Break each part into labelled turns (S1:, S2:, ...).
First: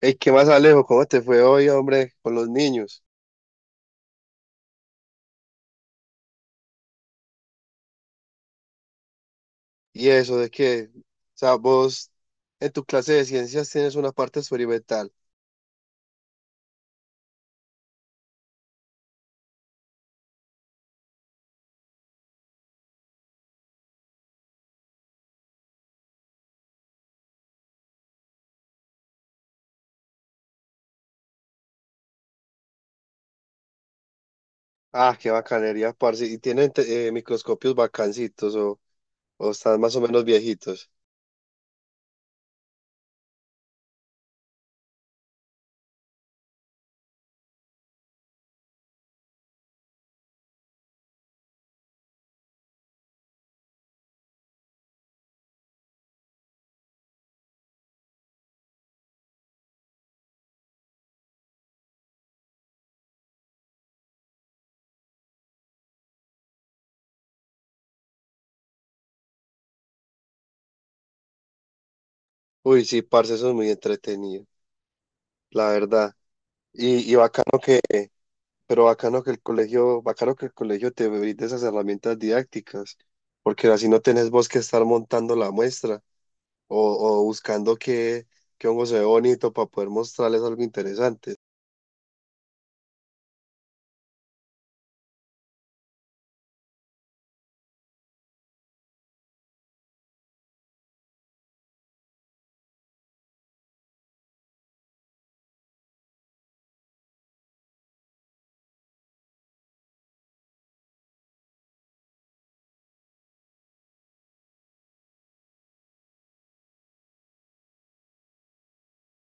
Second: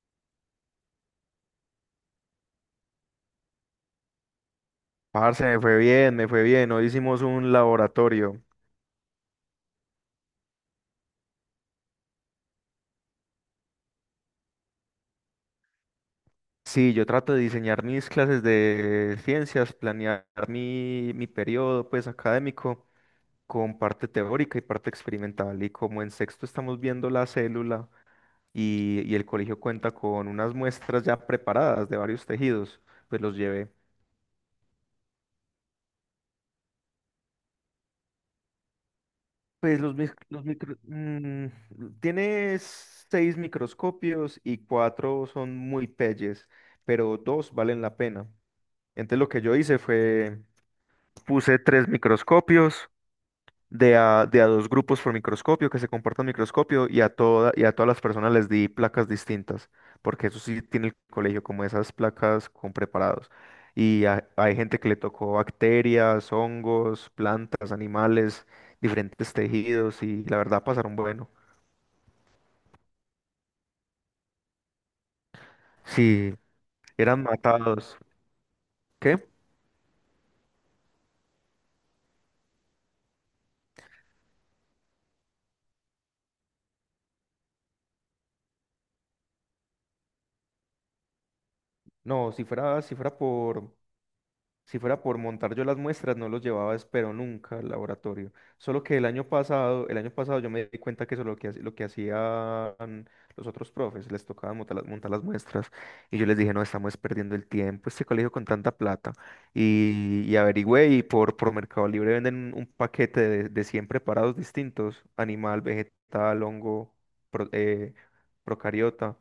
S1: Ey, ¿qué más, Alejo? ¿Cómo te fue hoy, hombre, con los niños?
S2: Parce, me fue bien, me fue bien. Hoy hicimos un laboratorio.
S1: Y eso de que, o sea, vos en tu clase de ciencias tienes una parte experimental.
S2: Sí, yo trato de diseñar mis clases de ciencias, planear mi periodo pues académico con parte teórica y parte experimental. Y como en sexto estamos viendo la célula y el colegio cuenta con unas muestras ya preparadas de varios tejidos, pues los llevé.
S1: Ah, qué bacanería, parce. Y tienen microscopios bacancitos o
S2: Pues
S1: están
S2: los,
S1: más o
S2: mic-
S1: menos
S2: los micro...
S1: viejitos.
S2: mm, tiene seis microscopios y cuatro son muy pelles, pero dos valen la pena. Entonces lo que yo hice fue, puse tres microscopios de a dos grupos por microscopio que se comportan microscopio y a todas las personas les di placas distintas, porque eso sí tiene el colegio, como esas placas con preparados. Hay gente que le tocó bacterias, hongos, plantas, animales, diferentes tejidos y la verdad pasaron bueno.
S1: Uy, sí, parce, eso es muy entretenido, la verdad.
S2: Si
S1: Y, y
S2: eran
S1: bacano que,
S2: matados, ¿qué?
S1: bacano que el colegio te brinde esas herramientas didácticas, porque así no tenés vos que estar montando la muestra o buscando qué hongo se ve bonito para poder mostrarles algo interesante.
S2: No, si fuera por montar yo las muestras, no los llevaba, espero nunca al laboratorio. Solo que el año pasado yo me di cuenta que eso es lo que hacían los otros profes, les tocaba montar las muestras. Y yo les dije, no, estamos perdiendo el tiempo, este colegio con tanta plata. Y averigüé y por Mercado Libre venden un paquete de 100 preparados distintos, animal, vegetal, hongo, pro- eh, procariota.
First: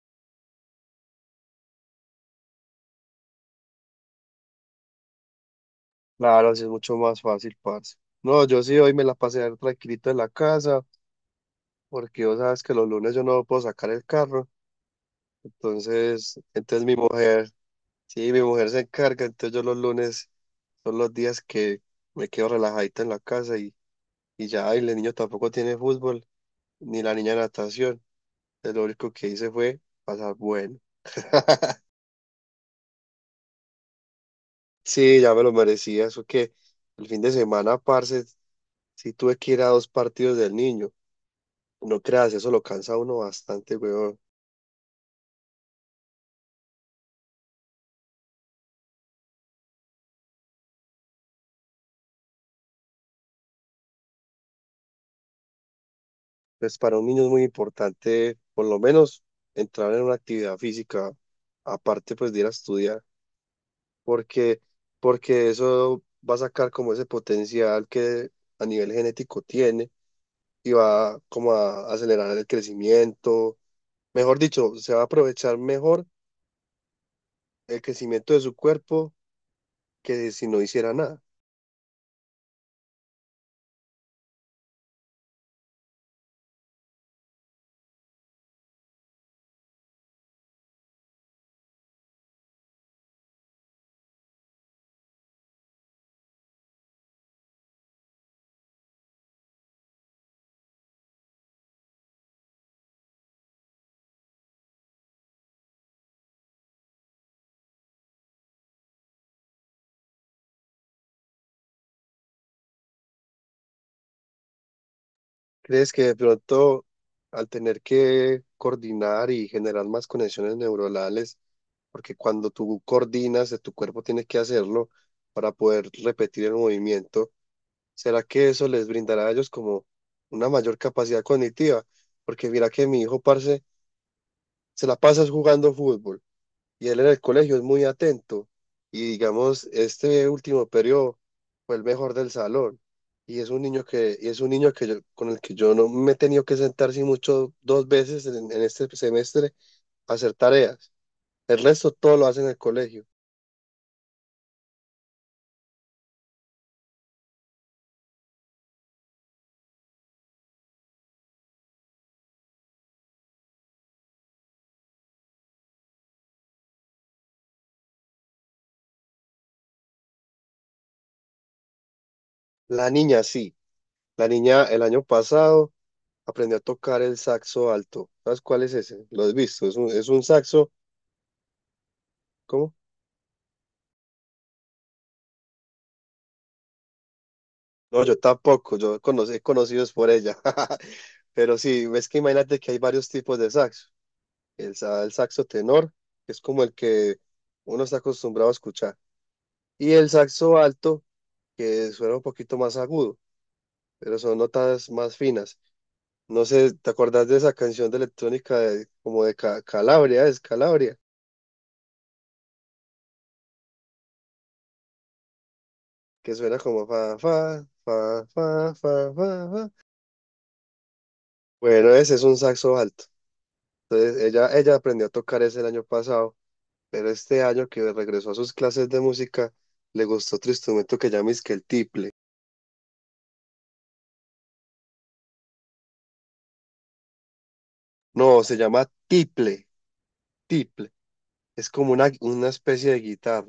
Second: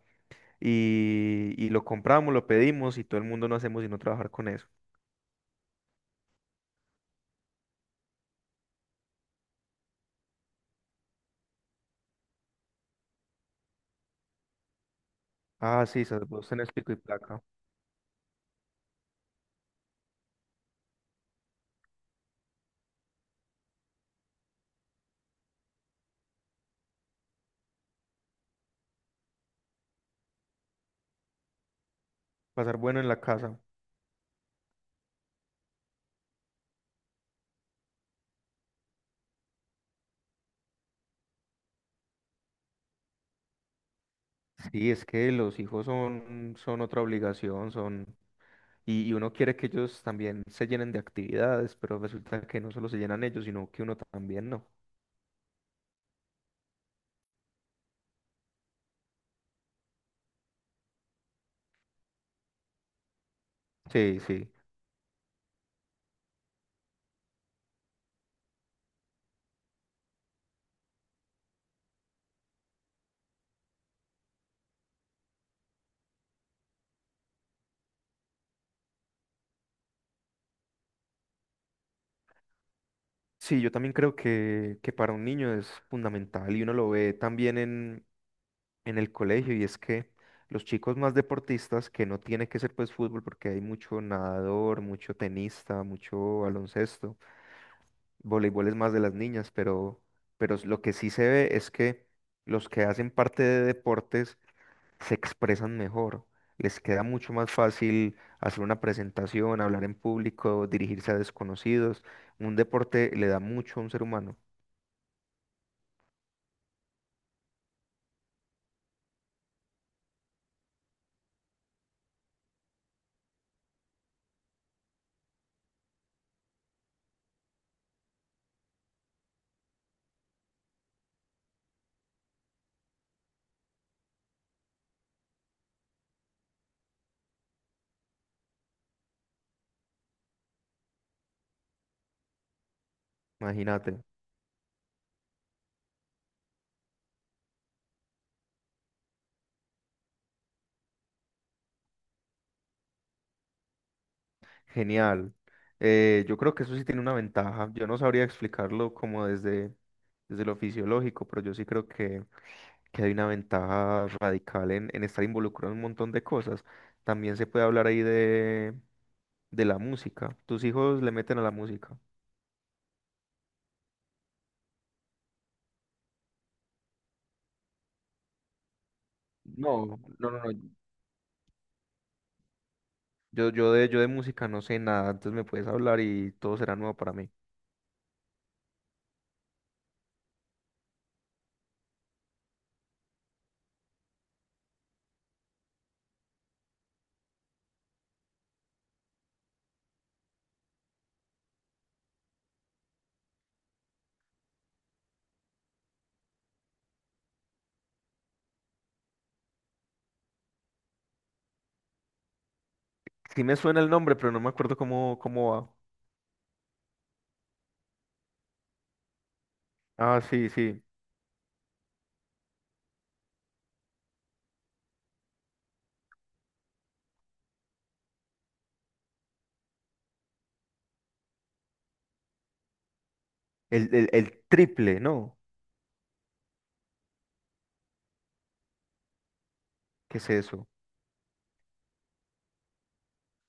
S2: Y lo compramos, lo pedimos y todo el mundo no hacemos sino trabajar con eso.
S1: Claro, así es mucho más fácil, parce. No, yo sí hoy me la pasé tranquilito en la casa, porque vos sabes que los lunes yo no puedo sacar el carro,
S2: Ah, sí, se
S1: entonces,
S2: vos tenés
S1: entonces
S2: pico y placa.
S1: sí, mi mujer se encarga, entonces yo los lunes son los días que me quedo relajadito en la casa y ya, y el niño tampoco tiene fútbol, ni la niña natación, entonces lo único que hice fue pasar bueno.
S2: Pasar bueno en la casa.
S1: Sí, ya me lo merecía. Eso que el fin de semana, parce, sí tuve que ir a dos partidos del niño. No creas, eso lo cansa a uno bastante, weón.
S2: Sí, es que los hijos son otra obligación, son... Y uno quiere que ellos también se llenen de actividades, pero resulta que no solo se llenan ellos, sino que uno también no.
S1: Pues para un niño es muy importante, por lo menos, entrar en una actividad física, aparte pues de ir a estudiar,
S2: Sí, sí.
S1: porque, porque eso va a sacar como ese potencial que a nivel genético tiene y va como a acelerar el crecimiento. Mejor dicho, se va a aprovechar mejor el crecimiento de su cuerpo que si no hiciera nada.
S2: Sí, yo también creo que para un niño es fundamental y uno lo ve también en el colegio y es que los chicos más deportistas, que no tiene que ser pues fútbol porque hay mucho nadador, mucho tenista, mucho baloncesto, voleibol es más de las niñas, pero lo que sí se ve es que los que hacen parte de deportes se expresan mejor, les queda mucho más fácil hacer una presentación, hablar en público, dirigirse a desconocidos. Un deporte le da mucho a un ser humano,
S1: ¿Crees que de pronto al tener que coordinar y generar más conexiones neuronales, porque cuando tú coordinas, tu cuerpo tiene que hacerlo para poder repetir el movimiento, será que eso les brindará a ellos como una mayor capacidad cognitiva? Porque mira que mi hijo, parce, se la pasa jugando fútbol y él en el colegio es muy atento. Y digamos, este último periodo fue el mejor del salón.
S2: imagínate.
S1: Y es un niño que yo- con el que yo no me he tenido que sentar sin mucho dos veces en este semestre a hacer tareas. El resto todo lo hace en el colegio.
S2: Genial. Yo creo que eso sí tiene una ventaja. Yo no sabría explicarlo como desde lo fisiológico, pero yo sí creo que hay una ventaja radical en estar involucrado en un montón de cosas. También se puede hablar ahí de la música. ¿Tus hijos le meten a la música?
S1: La niña sí. La niña el año pasado aprendió a tocar el saxo alto. ¿Sabes cuál es ese? Lo has visto. Es
S2: No,
S1: un,
S2: no,
S1: es un
S2: no, no.
S1: saxo. ¿Cómo?
S2: Yo de música no sé nada, entonces me puedes hablar y todo será nuevo para mí.
S1: No, yo tampoco, he conocido es por ella. Pero sí, ves que imagínate que hay varios tipos de saxo. El saxo tenor, que es como el que uno está acostumbrado a escuchar. Y el saxo alto, que suena un poquito más agudo, pero son notas más finas. No sé, ¿te acordás de esa canción de electrónica como de Calabria? Es Calabria,
S2: Sí me suena el nombre, pero no me acuerdo cómo va.
S1: que suena como fa, fa, fa, fa, fa, fa, fa.
S2: Ah, sí, sí.
S1: Bueno, ese es un saxo alto. Entonces, ella aprendió a tocar ese el año pasado, pero este año que regresó a sus clases de música, le gustó otro instrumento que llama es que el tiple.
S2: El triple, ¿no?
S1: No, se llama tiple,
S2: ¿Qué es eso?
S1: tiple. Es como una especie de guitarra.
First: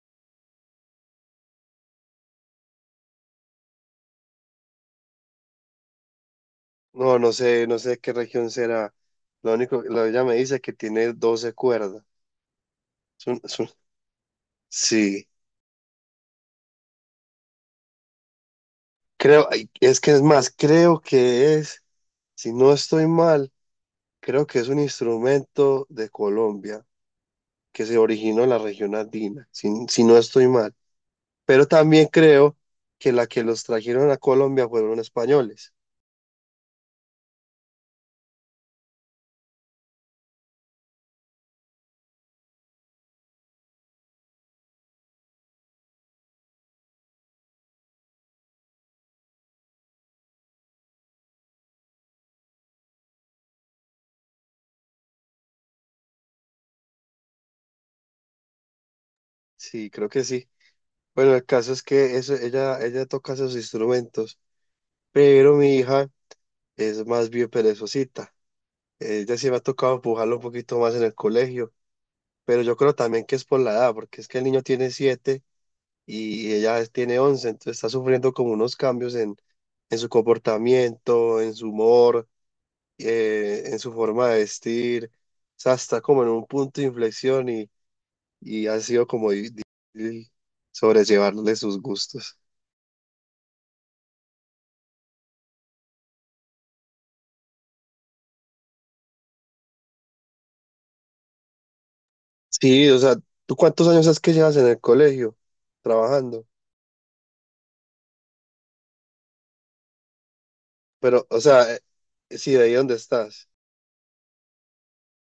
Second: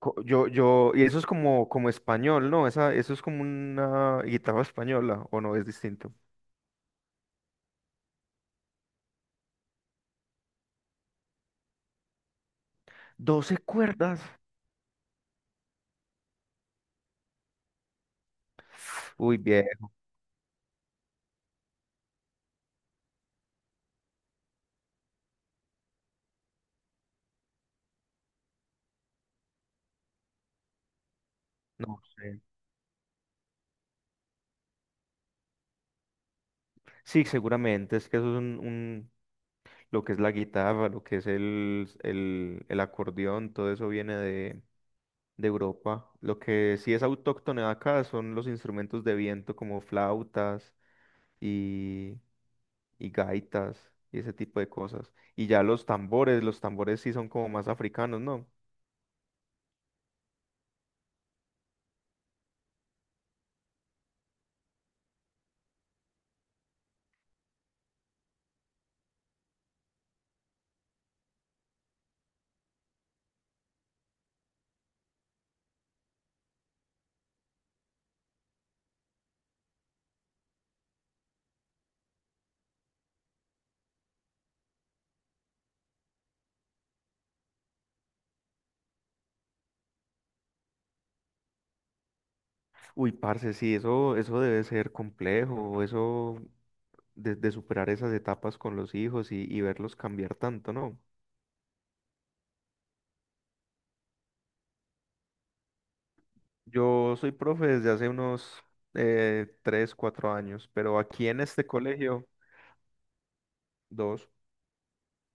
S2: Y eso es como español, ¿no? Eso es como una guitarra española, ¿o no? Es distinto.
S1: No, no sé, no sé de qué región será. Ella me dice que tiene 12 cuerdas. Es un-
S2: 12
S1: es un-
S2: cuerdas.
S1: sí,
S2: Uy,
S1: creo,
S2: bien.
S1: ay, es que es más, creo que es, si no estoy mal, creo que es un instrumento de Colombia que se originó en la región andina, si no estoy mal. Pero
S2: No
S1: también
S2: sé.
S1: creo que la que los trajeron a Colombia fueron españoles.
S2: Sí, seguramente. Es que eso es lo que es la guitarra, lo que es el acordeón, todo eso viene de Europa. Lo que sí es autóctono de acá son los instrumentos de viento como flautas y, y gaitas y ese tipo de cosas. Y ya los tambores sí son como más africanos, ¿no?
S1: Sí, creo que sí. Bueno, el caso es que eso, ella toca esos instrumentos, pero mi hija es más bien perezosita. Ella sí me ha tocado empujarla un poquito más en el colegio, pero yo creo también que es por la edad, porque es que el niño tiene 7 y ella tiene 11, entonces está sufriendo como unos cambios en su comportamiento, en su humor, en su forma de vestir. O sea, está como en un punto de inflexión y ha sido como difícil sobrellevarle sus gustos.
S2: Uy, parce, sí, eso debe ser complejo, eso de superar esas etapas con los hijos y verlos cambiar tanto, ¿no?
S1: Sí, o sea, ¿tú cuántos años es que llevas en el colegio trabajando?
S2: Yo soy profe desde hace unos tres, cuatro años, pero
S1: Pero,
S2: aquí
S1: o
S2: en
S1: sea,
S2: este colegio,
S1: sí, de ahí donde estás.
S2: dos,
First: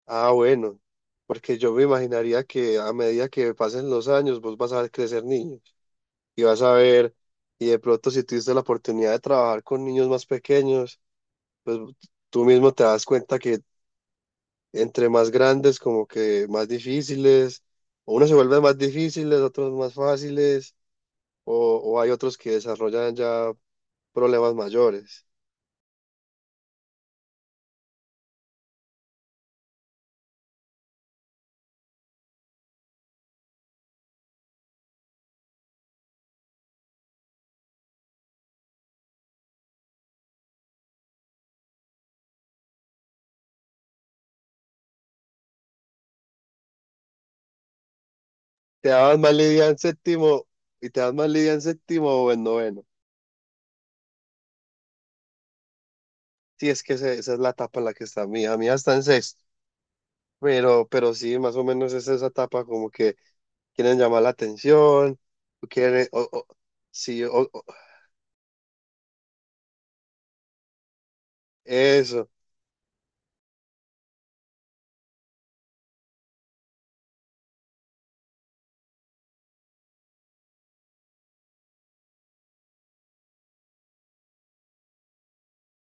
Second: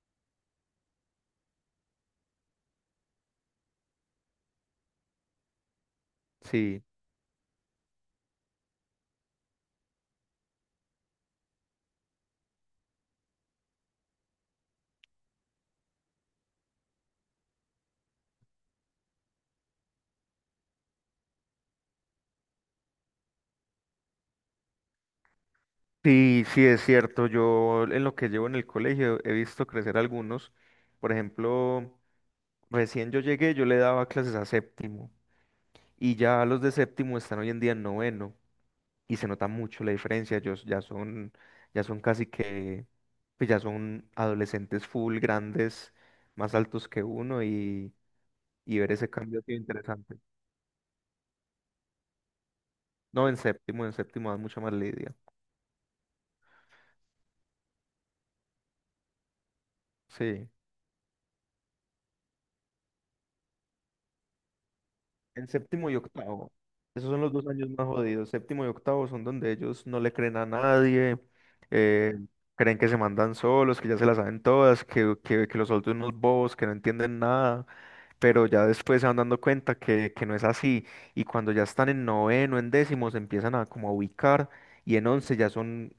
S1: Ah, bueno, porque yo me imaginaría que a medida que pasen los años vos vas a ver crecer niños y vas a
S2: sí.
S1: ver, y de pronto si tuviste la oportunidad de trabajar con niños más pequeños, pues tú mismo te das cuenta que entre más grandes, como que más difíciles, o unos se vuelven más difíciles, otros más fáciles, o hay otros que desarrollan ya problemas mayores.
S2: Sí, sí, es cierto. Yo en lo que llevo en el colegio he visto crecer algunos. Por ejemplo, recién yo llegué, yo le daba clases a séptimo y ya los de séptimo están hoy en día en noveno y se nota mucho la diferencia. Ellos ya son casi que, pues ya son adolescentes full, grandes, más altos que uno y
S1: Te
S2: ver ese
S1: daban más
S2: cambio ha sido
S1: lidia en
S2: interesante.
S1: séptimo y te dan más lidia en séptimo o en noveno.
S2: No, en séptimo, dan mucha más lidia.
S1: Sí, es que esa es la etapa en la que está mi hija. Mi hija está en sexto,
S2: Sí,
S1: pero sí, más o menos es esa etapa como que quieren llamar la atención,
S2: en
S1: o
S2: séptimo y
S1: quieren, o-
S2: octavo. Esos son
S1: sí,
S2: los dos años más jodidos. Séptimo y octavo son donde ellos no le creen a nadie, eh,
S1: eso,
S2: creen que se mandan solos, que ya se las saben todas, que los adultos son unos bobos, que no entienden nada, pero ya después se van dando cuenta que no es así. Y cuando ya están en noveno, en décimo, se empiezan a como a ubicar y en 11 ya son,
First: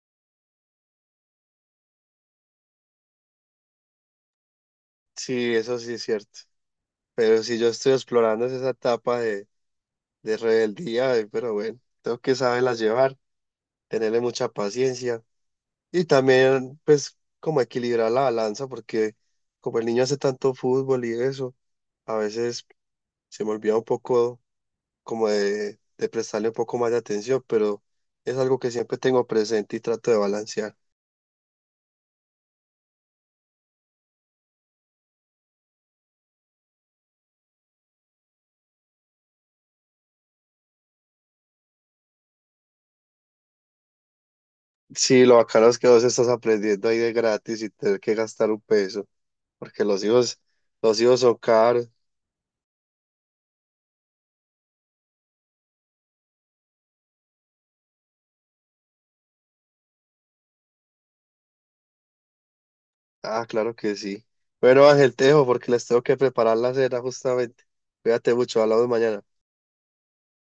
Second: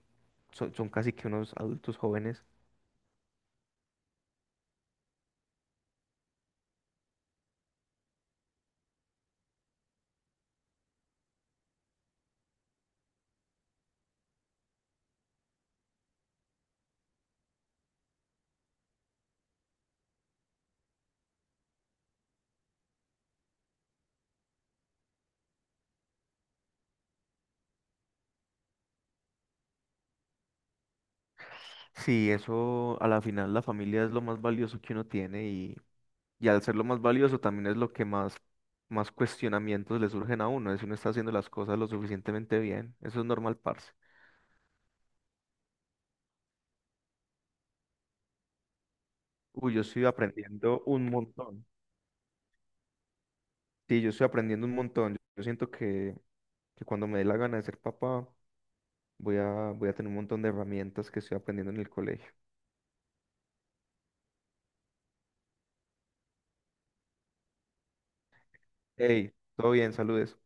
S2: son, son casi que unos adultos jóvenes.
S1: sí, eso sí es cierto. Pero si yo estoy explorando es esa etapa de rebeldía, pero bueno, tengo que saberlas llevar, tenerle mucha paciencia y también pues como equilibrar la balanza porque como el niño hace tanto fútbol y eso, a veces se me olvida un poco como de prestarle un poco más de atención, pero es algo que siempre tengo presente y trato de balancear.
S2: Sí, eso a la final la familia es lo más valioso que uno tiene. Y al ser lo más valioso también es lo que más cuestionamientos le surgen a uno, es si uno está haciendo las cosas lo suficientemente bien. Eso es normal, parce.
S1: Sí, lo bacano es que vos estás aprendiendo ahí de gratis y tener que gastar un peso,
S2: Uy, yo
S1: porque los
S2: estoy
S1: hijos,
S2: aprendiendo
S1: los
S2: un
S1: hijos son
S2: montón.
S1: caros.
S2: Sí, yo estoy aprendiendo un montón. Yo siento que cuando me dé la gana de ser papá, voy a tener un montón de herramientas que estoy aprendiendo en el colegio.
S1: Ah, claro que sí. Bueno, Ángel, te dejo porque les tengo que preparar la cena justamente. Cuídate mucho, hablamos mañana.
S2: Hey, todo bien, saludes.